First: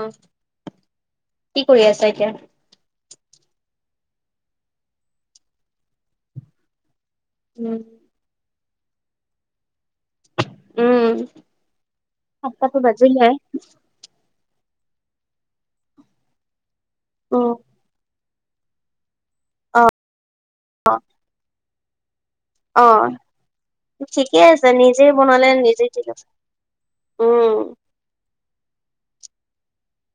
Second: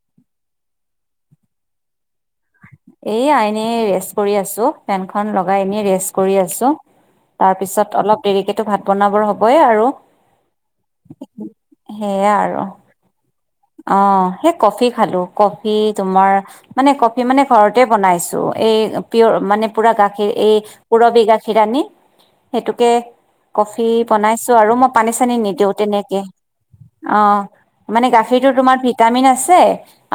অ কি কৰি আছ এতিয়া? এ আইনে ৰেষ্ট কৰি আছো ফেনখন লগাই আনে ৰেষ্ট কৰি আছো। তাৰ উম পিছত অলপ দেৰিকেতো ভাত বনাবৰ হ'বই আৰু। উম সেয়া আৰু। সাতটাতো বাজিলে। অ সেই কফি খালো কফি তোমাৰ মানে কফি মানে উম ঘৰতে বনাইছো এই পিয়ৰ মানে অ পুৰা গাখীৰ এই অ পুৰবি গাখীৰ আনি অ সেইটোকে কফি ঠিকে বনাইছো আছে আৰু মই নিজে পানী চানী বনালে নিদিও নিজে ঠিক তেনেকে। আছে অ উম মানে গাখীৰটো তোমাৰ ভিটামিন আছে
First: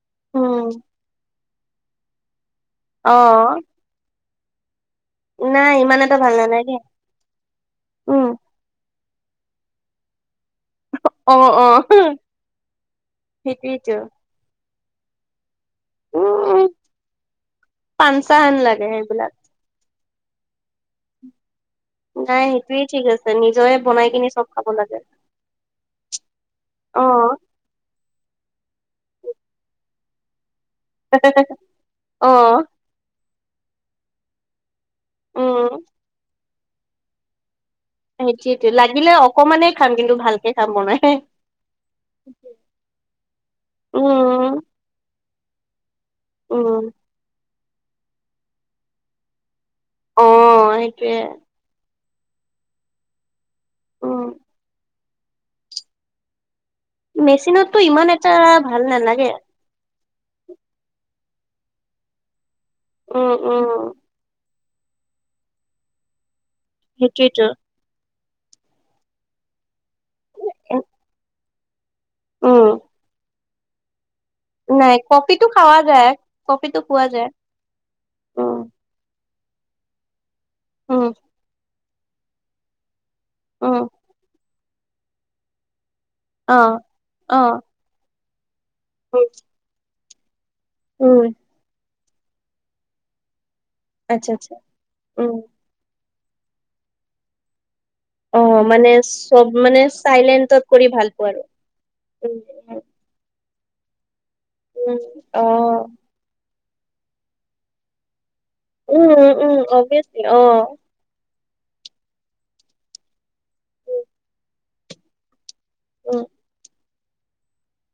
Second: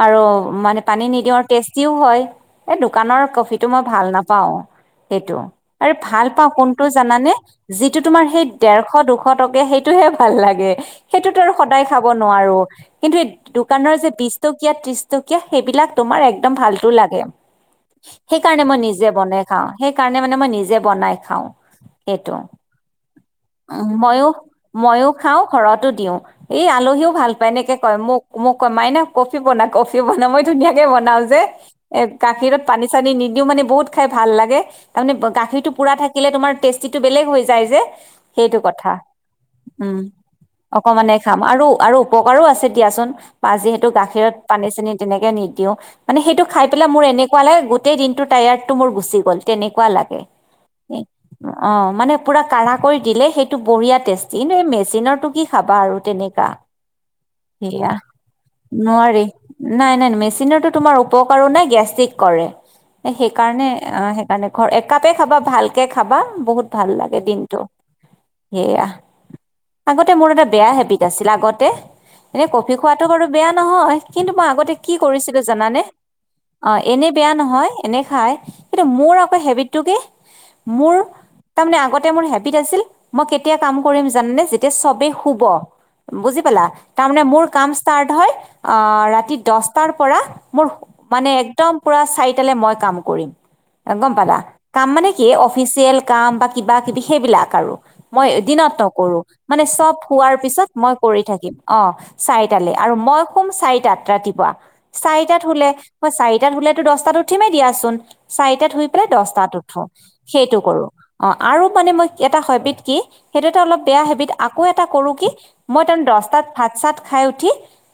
আৰু উম মানে পানী নিদিওঁ তাষ্টিও হয়। এই অ দোকানৰ কফিটো মই ভাল নাপাও। সেইটো নাই আৰু ইমান এটা ভাল পাও নালাগে কোনটো জানানে যিটো তোমাৰ উম সেই ডেৰশ দুশ সতকে সেইটোহে ভাল লাগে অ সেইটোতো আৰু অ সদায় খাব নোৱাৰো। কিন্তু এই সেইটোৱেইতো দোকানৰ যে বিশ টকীয়া ত্ৰিছ টকীয়া। সেইবিলাক তোমাৰ একদম উম ফালতো লাগে। পাঞ্চা হেন সেইকাৰণে মই লাগে নিজে সেইবিলাক বনাই খাও। সেই কাৰণে মানে মই নিজে বনাই খাওঁ। এইটো নাই সেইটোয়ে ঠিক আছে নিজৰে উ বনাই কিনি মইয়ো চব খাব লাগে মইয়ো খাওঁ ঘৰতো দিও। এই অ আলহীও ভাল পায় এনেকে কয় মোক মোক কয় মাইনা কফি বনা কফি বনা মই ধুনীয়াকে বনাওঁ যে এ অ গাখীৰত পানী চানী নিদিও মানে বহুত খাই ভাল লাগে। তাৰমানে উম গাখীৰটো পুৰা থাকিলে তোমাৰ টেষ্টি টো বেলেগ হৈ যায় যে। সেইটো সেইটোয়েতো কথা লাগিলে অকমানে খাম উম কিন্তু ভালকে খাম বনাই অকমানে খাম আৰু আৰু উপকাৰো আছে দিয়া। বা যিহেতু গাখীৰত উম পানী চানি তেনেকে নিদিও মানে সেইটো খাই উম পেলাই মোৰ এনেকুৱা লাগে গোটে গোটেই দিনটো টায়াৰ্ডটো মোৰ গুচি গ'ল তেনেকুৱা লাগে। অ সেইটোয়ে অ মানে পুৰা কাঢ়া কৰি দিলে সেইটো বঢ়িয়া উম, টেষ্টি এই মেচিনৰটো কি খাবা আৰু তেনেকা। মেচিনতটো সেয়া ইমান এটা ভাল নোৱাৰি নালাগে। নাই নাই মেচিনতো তোমাৰ উপকাৰ নাই গেষ্টিক কৰে উম, উম, সেইকাৰণে সেইকাৰণে ধৰ একাপে খাবা ভালকে খাবা বহুত ভাল লাগে সেইটোৱেইটো দিনটো। সেয়া আগতে মোৰ এটা বেয়া হেবিট আছিল আগতে এনে উম, কফি খোৱাটো বাৰু বেয়া নহয় কিন্তু মই আগতে নাই কি কৰিছিলো কফিটো খাৱা জানানে যায়, অ কফিটো খোৱা এনে যায়। বেয়া নহয় এনে খাই উম, কিন্তু মোৰ হেবিটো কি মোৰ উম, তাৰ মানে আগতে মোৰ হেবিট আছিল মই কেতিয়া কাম উম, কৰিম জানানে যেতিয়া চবেই শুব বুজি পালা অ', তাৰমানে মোৰ অ', কাম ষ্টাৰ্ট হয় আহ উম, ৰাতি দছটাৰ পৰা মোৰ উম, মানে একদম পুৰা চাৰিটা লে মই কাম কৰিম গম আচ্ছা, পালা আচ্ছা, কাম মানে কি উম। অফিচিয়েল কাম বা কিবা কিবি সেইবিলাক আৰু মই অ', দিনত মানে নকৰো মানে চব শোৱাৰ চাইলেন্টত পিছত মই ভাল কৰি পোৱা আৰু। থাকিম অ উম, চাৰিটালে আৰু মই শুম চাৰিটাত ৰাতিপুৱা উম, চাৰিটাত শুলে অ', মই চাৰিটাত শুলে দছটাত উঠিমে দিয়া চোন চাৰিটাত শুই পেলাই উম, দছটাত উম, উঠো অভিয়াচলি সেইটো অ'। কৰো অ আৰু মানে মই এটা হেবিট কি সেইটো এটা অলপ বেয়া হেবিট আকৌ এটা কৰো কি মই তামানে উম, দছটাত ভাত চাত খাই উঠি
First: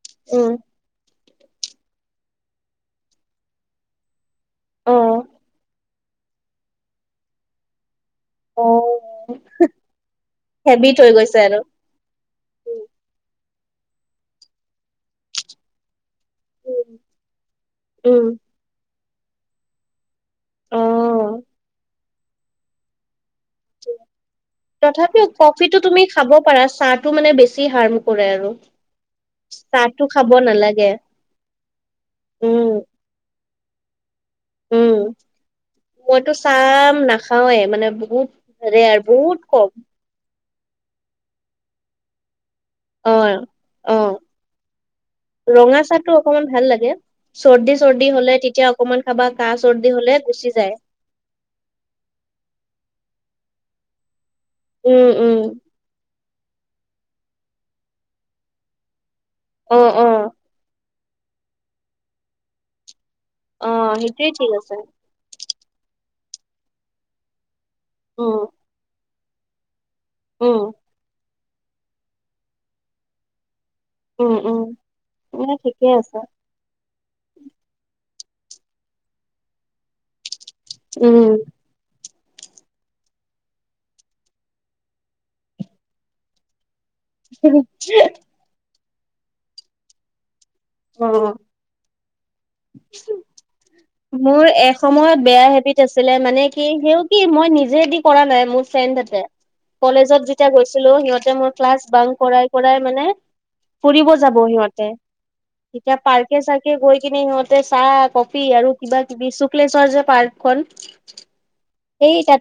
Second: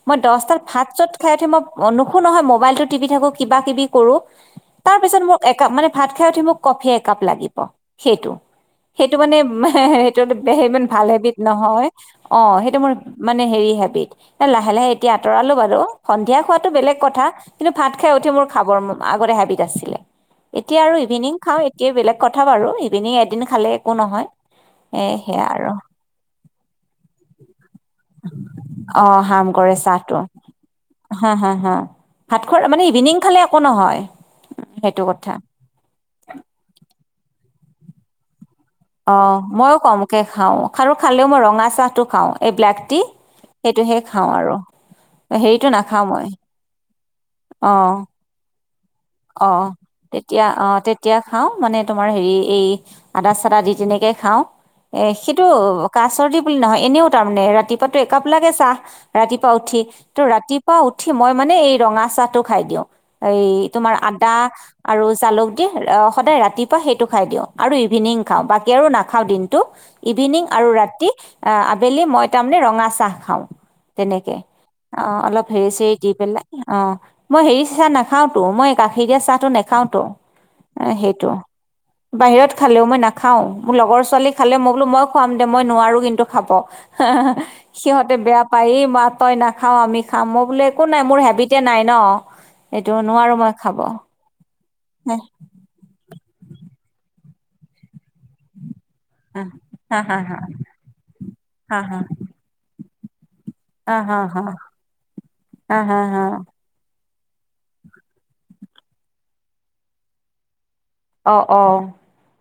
মই উম, দছটাত ভাত চাত খাই উঠি মই নুশু নহয় মোবাইলতো টিপি থাকো কিবা কিবি কৰো তাৰ অ', পিছত মোক এক মানে ভাত খাই উঠি মোক কফি একাপ লাগিব সেইটো সেইটো অ', মানে সেইটো ইমান হেবিট ভাল হৈ হেবিদ গৈছে আৰু। নহয় অ সেইটো মোৰ মানে হেৰি হেবিত এলাহে লাহে এতিয়া আঁতৰালো বাৰু সন্ধিয়া খোৱাটো বেলেগ উম, কথা কিন্তু ভাত খাই উম, উঠি মোৰ খাবৰ মো আগতে হেবিট আছিলে এতিয়া আৰু অ'। ইভিনিং খাওঁ এতিয়া বেলেগ কথা বাৰু ইভিনিং এ এদিন খালে একো নহয় তথাপিও সেয়া আৰু কফিটো তুমি খাব পাৰা চাহটো মানে বেছি হাৰ অ হাম কৰে চাহটো খাব নালাগে হা হা হা ভাত খোৱাৰ উম মানে ইভিনিং খালে একো নহয় উম সেইটো কথা মইতো চাম নাখাওৱে মানে বহুত ৰেয়াৰ অ বহুত কম মইও কমকে খাও খাৰু খালেও মই ৰঙা চাহটো খাও এই ব্লেক টি অ সেইটোহে অ খাওঁ আৰু হেৰিটো ৰঙা চাহ নাখাওঁ টো মই অকমান ভাল লাগে চৰ্দি অঁ চৰ্দি হলে তেতিয়া অকমান খাবা অ কাহ চৰ্দি হলে তেতিয়া গুচি অ যায় তেতিয়া খাওঁ মানে তোমাৰ হেৰি এই আদা চদা দি তেনেকৈ খাওঁ উম উম সেইটো কা চৰ্দি বুলি নহয় এনেও তাৰমানে ৰাতিপুৱা একাপ লাগে চাহ, ৰাতিপুৱা অ উঠি অ ত' ৰাতিপুৱা উঠ- উঠি মই মানে এই ৰঙা চাহটো খাই দিওঁ এই অ তোমাৰ সেইটোৱে আদা ঠিক আছে আৰু জালুক কি ৰ সদায় ৰাতিপুৱা সেইটো খাই দিওঁ আৰু ইভিনিং উম খাওঁ বাকি আৰু নাখাও দিনটো ইভিনিং উম আৰু ৰাতি আবেলি মই তাৰমানে ৰঙা চাহ খাওঁ উম তেনেকে উম অ অলপ নাই হেৰি ঠিকে চেৰি দি আছে পেলাই অ মই হেৰি চাহ নাখাও তো মই গাখীৰ দিয়া চাহটো নেখাও তো সেইটো উম বাহিৰত খালেও মই নাখাও মোৰ লগৰ ছোৱালী খালে মই বোলো মই খোৱাম দে মই নোৱাৰো কিন্তু খাব সিহঁতে বেয়া পায়েই বা তই নাখাও আমি খাম বোলে একো নাই মোৰ অ হেবিতে নাই ন সেইটো নোৱাৰো মই খাব সময়ত বেয়া হেবিট আছিলে মানে কি সেও কি মই নিজে দি কৰা নাই মোৰ ফ্ৰেণ্ডহঁতে হা হা কলেজত হা যেতিয়া গৈছিলো সিহঁতে মোৰ হা ক্লাছ হা বাউন কৰাই কৰাই মানে হা ফুৰিব হা যাব হা সিহতে হা হা তেতিয়া হা পাৰ্কে চাৰ্কে গ গৈ কিনে সিহঁতে চাহ কফি আৰু কিবা কিবি শুক্লেশ্বৰ যে পাৰ্কখন অ অ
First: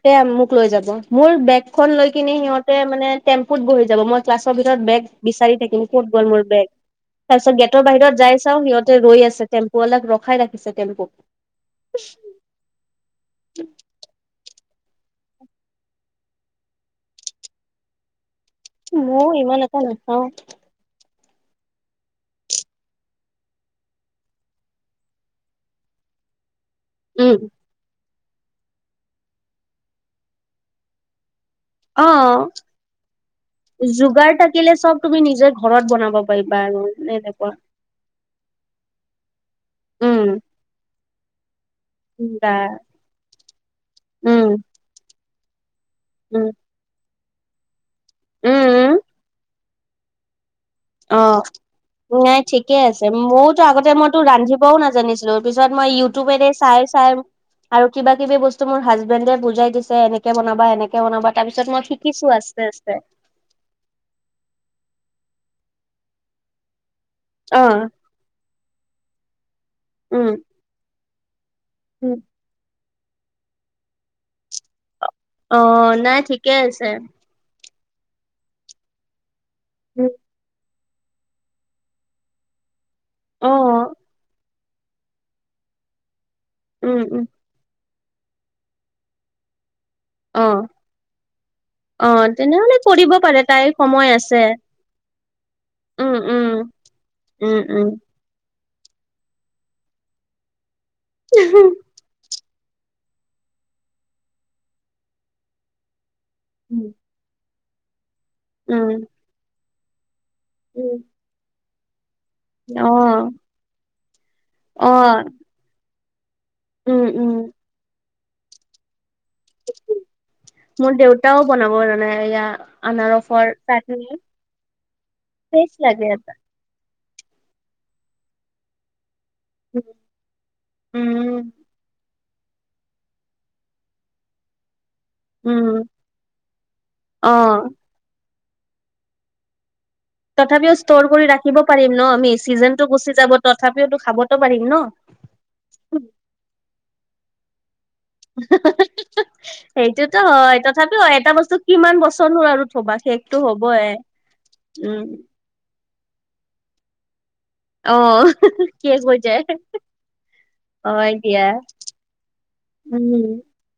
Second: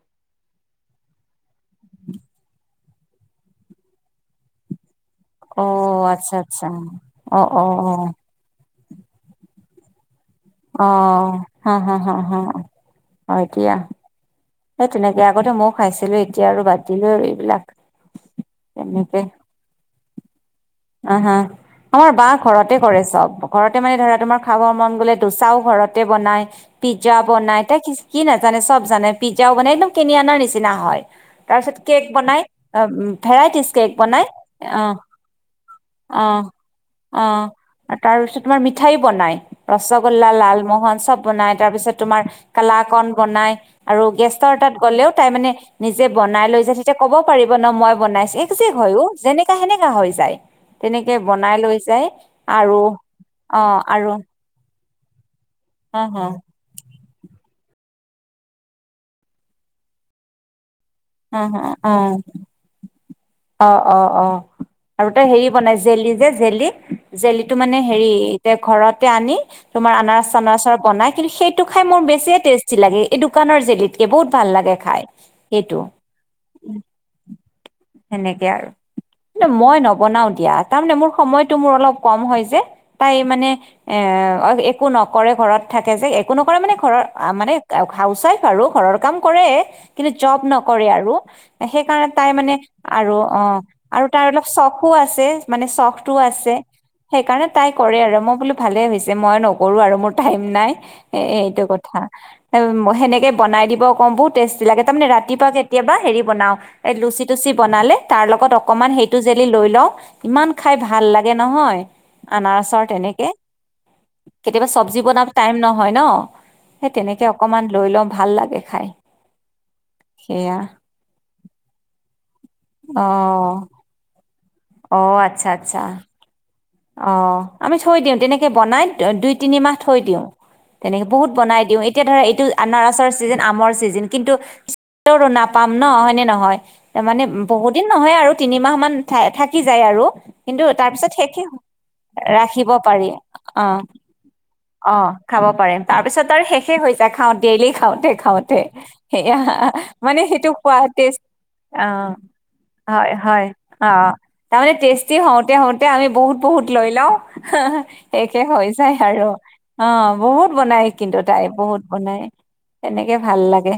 সেয়াত মোক লৈ যাব মোৰ বেগখন লৈ কিনে সিহঁতে মানে টেম্পুত বহি যাব মই ক্লাছৰ ভিতৰত বেগ বিচাৰি অ থাকিম কত গ'ল আচ্ছা মোৰ বেগ আচ্ছা তাৰ অ পিছত অ গেটৰ অ বাহিৰত তাই চাওঁ সিহঁতে ৰৈ আছে টেম্পু অলাক ৰখ অহ হা হা হা হা হয় এতিয়া সেই তেনেকে আগতে ময়ো খাইছিলো এতিয়া আৰু বাদ দিলো আৰু এইবিলাক তেনেকে ময়ো ইমান এটা নাখাওঁ অহ হা আমাৰ বা ঘৰতে কৰে চব ঘৰতে মানে ধৰা তোমাৰ খাব মন গলে দোচাও ঘৰতে বনাই পিজ্জা উম বনাই তাই কি কি নাজানে চব জানে পিজ্জাও বনাই একদম কিনি অনাৰ নিচিনা হয় তাৰপিছত কেক অ বনাই ভেৰাইটিজ কেক বনাই যোগাৰ অহ অহ। বাৰু নেনেকুৱা আৰু তাৰপিছত তোমাৰ মিঠাই বনাই উম। ৰসগোল্লা, লালমোহন চব। বনাই তাৰ পিছত তোমাৰ বা কালাকন বনাই আৰু গেষ্টৰ উম তাত গ'লেও তাই মানে নিজে বনাই উম লৈ যায় তেতিয়া কব পাৰিব ন মই বনাইছো উম এক্সজেক হয় অ যেনেকা সেনেকা হৈ যায়। তেনেকে অহ বনাই লৈ যায় নাই ঠিকে আৰু আছে অ ময়ো আগতে আৰু মইতো ৰান্ধিবও নাজ- জানিছিলো পিছত মই অ অ ইউটিউৰে চাই চাই আৰু কিবা কিবি বস্তু মোৰ হাজবেণ্ডে বুজাই দিছে এনেকে বনাবা এনেক- কে বনাবা তাৰ পিছত মই শিকিছো আস্তে আস্তে। অহ অহ অহ আৰু তই হেৰি বনাই জেলি যে জেলি জেলিটো অ মানে হেৰি এতিয়া ঘৰতে আনি তোমাৰ আনাৰ উম চানাৰৰ বনাই কিন্তু সেই টো খাই মোৰ উম বেছিয়েই টেষ্টি লাগে এই দোকানৰ জেলিতকে বহুত ভাল লাগে খাই। সেইটো অহ নাই ঠিকেই আছে। তেনেকে আৰ কিন্তু মই উম নবনাও দিয়াত। তাৰ মানে মোৰ সময়তটো মোৰ অলপ কম হয় যে তাই অ মানে এ একো নকৰে ঘৰত থাকে যে একো নকৰে মানে ঘৰ উম উম মানে অক- হাউচ ৱাইফ আৰু ঘৰৰ কাম কৰে কিন্তু অ জৰ্ নকৰে আৰু সেইকাৰণে অ তাই মানে তেনেহলে কৰিব আৰু পাৰে অহ তাইৰ আৰু সময় তাৰ আছে অলপ চখো আছে মানে চখোটোও উম উম আছে। সেইকাৰণে উম তাই কৰে উম আৰু মোক মই বোলো ভালে হৈছে মই নকৰো আৰু মোৰ টাইম নাই এইটো কথা। সেই মই সেনেকে বনাই দিব কম বহুত টেষ্টি লাগে তাৰমানে ৰাতিপুৱা কেতিয়াবা হেৰি বনাও উম। এ লুচি তুচি বনালে তাৰ লগত অকনমান উম, সেইটো জেলি লৈ লওঁ। ইমান খাই উম, ভাল লাগে নহয়। আনাৰসৰ তেনেকে অ', কেতিয়াবা চব্জি অ', বনাত টাইম নহয় ন। সেই উম, তেনেকে উম। অকমান লৈ লওঁ ভাল লাগে খাই। সেয়া মোৰ দেউতাও বনাব জানে এয়া অ আনাৰসৰ চাটনি। অ' আচ্ছা - টেষ্ট আচ্ছা। লাগে এটা। অহ আমি থৈ দিওঁ তেনেকে বনাই দুই তিনিমাহ থৈ দিওঁ তেনেকে উম, বহুত বনাই দিওঁ এতিয়া ধৰা এইট- আনাৰসৰ চিজেন, আমৰ চিজেন কিন্তু তোৰো উম, নাপাম ন হয়নে নহয় তাৰ মানে বহু অ'। দিন নহয় আৰু তিনিমাহ মান থা থাকি যায় আৰু কিন্তু তথাপিও তাৰ ষ্ট'ৰ পিছত কৰি শেষে ৰাখিব পাৰিম ন আমি ৰাখিব চিজনটো পাৰি গুচি যাব অহ তথাপিওতো খাবতো পাৰিম ন। অহ খাব পাৰিম তাৰপিছত আৰু শেষ। শেষে হৈ যায়, খাওঁ ডেইলি খাওঁ। তে খাওঁতে সেয়া সেইটোতো মানে সেইটো হয় তথাপিও খোৱাটেষ্ট এটা বস্তু কিমান বছৰনো আৰু থবা অহ শেষটো হয় হ'বই। অহ তাৰেমানে উম, টেষ্টি হতে হওঁতে আমি বহুত বহুত লৈ লও অ', সেহ শেষ হৈ যায় শেষ হৈ আৰু। অহ বহুত বনাই হয় কিন্তু দিয়া তাই বহুত বনাই, উম। তেনেকে ভাল লাগে।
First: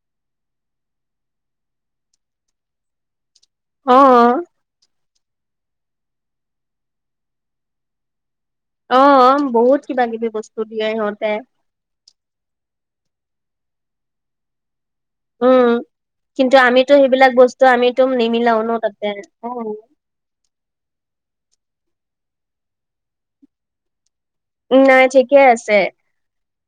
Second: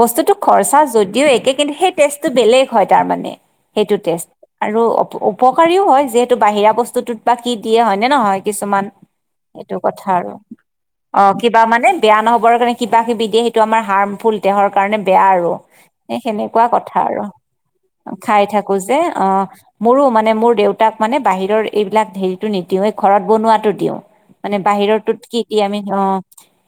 বস্তুতটো খৰচা যদিও একে কিন্তু সেই টৈষ্টটো বেলেগ হয় তাৰমানে সেইটো টেষ্ট অ', আৰু উপকাৰীও হয় যিহেতু বাহিৰা বস্তুটোত বা কি দিয়ে হয় নে নহয়? কিছুমান অ', বহুত এইটো কিবা কথা কিবি আৰু, বস্তু দিয়ে অ সিহঁতে কিবা মানে বেয়া নহবৰ কাৰণে কি- কিবা কিবি দিয়ে সেইটো আমাৰ হাৰ্মফুল দেহৰ কাৰণে বেয়া আৰু উম। এ কিন্তু সেনেকুৱা আমিতো কথা আৰু। সেইবিলাক বস্তু আমিতো খাই নিমিলাও ন থাকো যে তাতে। অ মোৰো মানে মোৰ দেউতাক মানে বাহিৰৰ এইবিলাক হেৰিটো নিদিওঁ এই ঘৰত বনোৱাটো দিওঁ। মানে নাই বাহিৰতটোত কি ঠিকে কি আছে। আমি অ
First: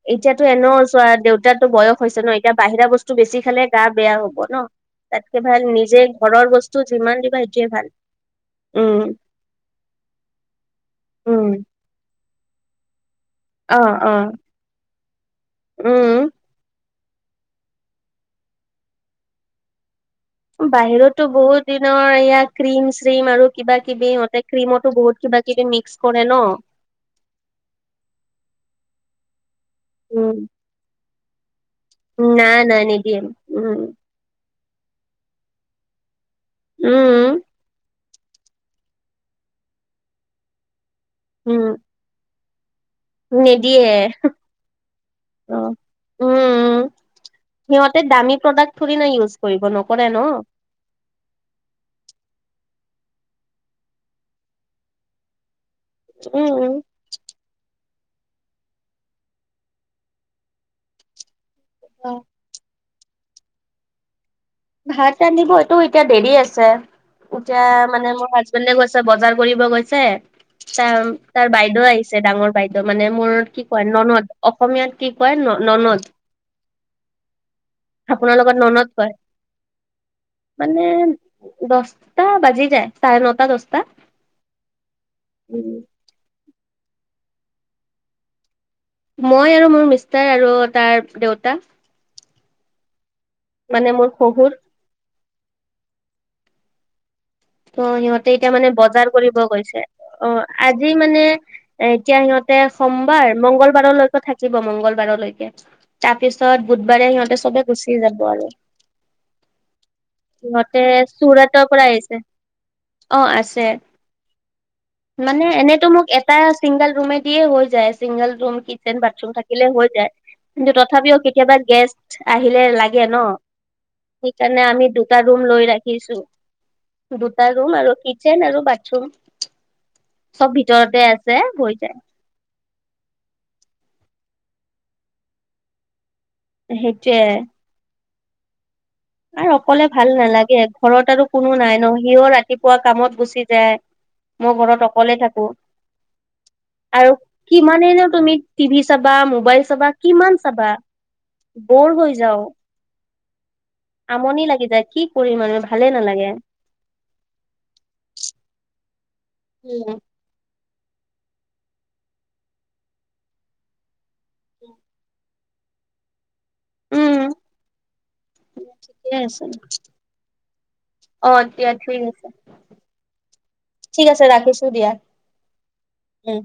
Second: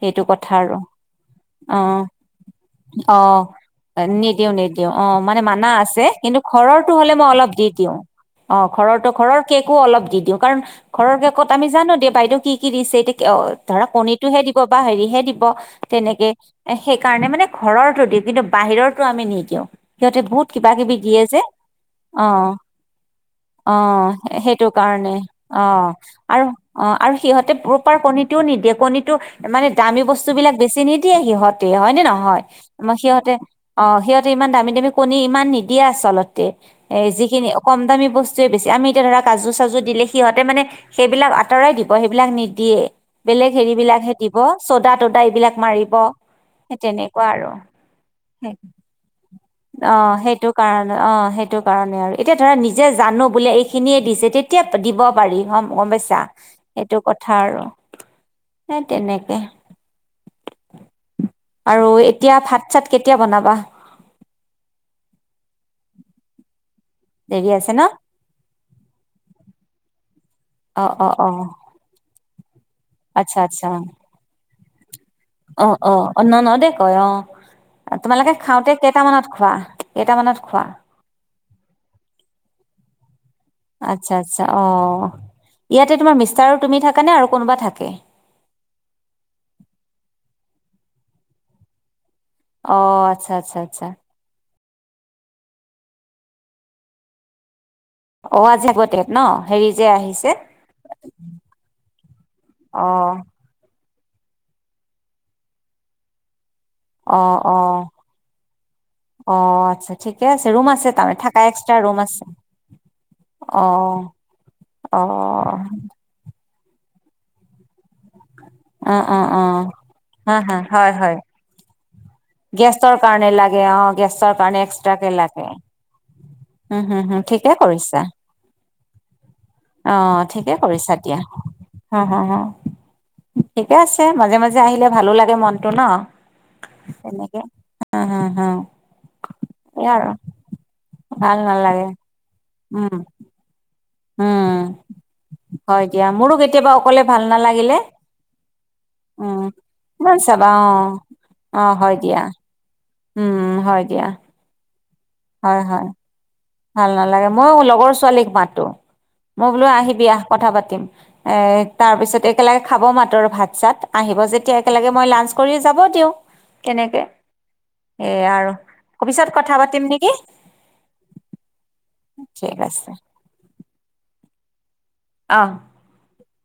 সেইটো এতিয়াতো কথা এনেও আৰু চোৱা দেউতাতো অ। বয়স হৈছে ন এতিয়া বাহিৰা বস্তু অ বেছি খালে গা বেয়া হ'ব নিদিও ন। নিদিও অ তাতকে মানে ভাল মানা নিজে আছে কিন্তু ঘৰৰ বস্তু ঘৰৰটো হ'লে যিমান মই দিবা অলপ সেইটোৱে দি- ভাল। দিওঁ অ ঘৰৰটো উম, ঘৰৰ কেকো অলপ অলপ দি দিওঁ কাৰণ ঘৰকে কত উম, আমি জানো দে কি বাইদেউ কি দিছে। অ ধৰা কণীটোহে দিব বা হেৰিহে দিব উম। তেনেকে এ সেইকাৰণে মানে ঘৰৰতো দিওঁ কিন্তু বাহিৰৰটো আমি নিদিওঁ। সিহঁতে বহুত কিবা-কিবি দিয়ে বাহিৰতো যে, বহুত দিনৰ এয়া অ'। ক্ৰীম চ্ৰীম আৰু কিবা কিবি অ'। ইহঁতে এ সেইটো ক্ৰীমতো কাৰণে। বহুত কিবা কিবি অ' মিক্স কৰে ন। আৰু- অ' আৰু সিহঁতে প্ৰপাৰ কণীটোও নিদিয়ে। কণীটো মানে দামী উম, বস্তুবিলাক বেছি নিদিয়ে সিহঁত তে হয় নে নহয়? নাই নাই আমাৰ নিদিয়ে সিহঁতে- উম, অ' সিহঁতে ইমান দামী - দামী কণী ইমান নিদিয়ে আচল দিয়ে। এ- উম, যিখিনি কম দামী বস্তুৱে বেছি। আমি এতিয়া ধৰা কাজু-চাজু দিলে, সিহঁতে মানে সেইবিলাক উম। আঁতৰাই দিব। সেইবিলাক নিদিয়ে। বেলেগ নিদিয়ে হেৰিবিলাকহে দিব, চ'দা-তদা এইবিলাক অ', মাৰিব। উম। সেই তেনেকুৱা আৰু। সিহঁতে দামী প্ৰডাক্ট থৰি না ইউজ কৰিব নকৰে অ' ন সেইটো কাৰণ- অ' সেইটো কাৰণে। আৰু এতিয়া ধৰা নিজ যে জানো বোলে এইখিনিয়ে দিছে, তেতিয়া প- দিব পাৰি। হ'ম গম পাইছা? উম। সেইটো কথা আৰু। সেই তেনেকে। আৰু এতিয়া ভাত চাত কেতিয়া বনাবা? ভাত ৰান্ধিব এইটো এতিয়া দেৰি আছে। দেৰি এতিয়া আছে ন মানে মোৰ হাজবেণ্ডে গৈছে, বজাৰ কৰিব গৈছে। অ তা- অ অ তাৰ বাইদেউ আহিছে, ডাঙৰ বাই বা মানে মোৰ আচ্ছা কি আচ্ছা কয়, ননদ। অসমীয়াত কি কয়? ন- অ অ ননদ। অ ন ন দে কয় অ তোমালোকে আপোনাৰ লগত খাওঁতে ননদ কয়। কেইটামানত খোৱা কেইটামানত খোৱা মানে দশটা বাজি যায়, চাৰে নটা-দশটা। আচ্ছা আচ্ছা অ' ইয়াতে তোমাৰ মিষ্টাৰ আৰু তুমি থাকা নে আৰু কোনোবা থাকে? মই আৰু মোৰ মিষ্টাৰ আৰু তাৰ দেউতা। অ'। আচ্ছা আচ্ছা আচ্ছা মানে মোৰ শহুৰ। তো সিহঁতে অ এতিয়া আজি মানে আগতে বজাৰ ন কৰিব হেৰি গৈছে। যে আহিছে অ' আজি মানে এতিয়া সিহঁতে অ সোমবাৰ মংগলবাৰলৈকে থাকিব, মংগলবাৰলৈকে। তাৰপিছত ছত বুধবাৰে অ সিহঁতে চবে অ গুচি যাব আৰু। অ আচ্ছা ঠিকে আছে ৰুম সিহঁতে আছে তাৰ থাকা চুৰাটৰ এক্সট্ৰা পৰা ৰুম আহিছে। আছে অ' আছে। অ মানে এনেতো মোক এটা এ ছিংগল ৰুমে দিয়ে হৈ যায়। ছিংগল ৰুম, অ কিচেন, অ বাথৰুম অ থাকিলে হৈ যায়। হা হা কিন্তু হয় হয় তথাপিও কেতিয়াবা গেছ আহিলে গেষ্টৰ লাগে কাৰণে ন'? লাগে অ গেষ্টৰ কাৰণে সেইকাৰণে আমি এক্সট্ৰাকে দুটা ৰুম লাগে লৈ ৰাখিছোঁ। উম হুম হুম দুটা ঠিকে ৰুম আৰু কৰিছা কিচেন আৰু বাথৰুম অ' চব ঠিকে কৰিছা ভিতৰতে দিয়া। আছে হৈ যায় হা - হা - হা। ঠিকে আছে। মাজে - মাজে আহিলে, ভালো লাগে মনটো ন'? সেইটোৱে। হা - হা - হা। আৰু অকলে ভাল নালাগে। ঘৰত আৰু ভাল কোনো নাই নালাগে ন'। ‌ সিও ৰাতিপুৱা উম কামত গুচি যায়। উম। মই ঘৰত অকলে থাকোঁ। হয় দিয়া মোৰো কেতিয়াবা অকলে আৰু ভাল নালাগিলে কিমানেই ন' তুমি টিভি চাবা, উম মোবাইল চাবা, কিমান চাবা? অ'। অ হয় বৰ হৈ দিয়া যাওঁ। উম হয় দিয়া আমনি লাগি যায়। কি কৰিম হয় আৰু, হয় ভালে নালাগে। ভাল নালাগে। মই লগৰ ছোৱালীক মাতো। মই বোলো উম আহিবি আহ, কথা পাতিম। এ তাৰ পিছত একেলগে খাব মাতো আৰু ভাত-চাত। আহিব যেতিয়া একেলগে মই লাঞ্চ কৰিও যাব তেওঁ তেনেকে। উম এ আৰু ঠিকে অফিচত আছে কথা পাতিম নেকি? অ' দিয়া, ঠিক আছে। ঠিক আছে ঠিক আছে, ৰাখিছোঁ দিয়া। অহ। উম।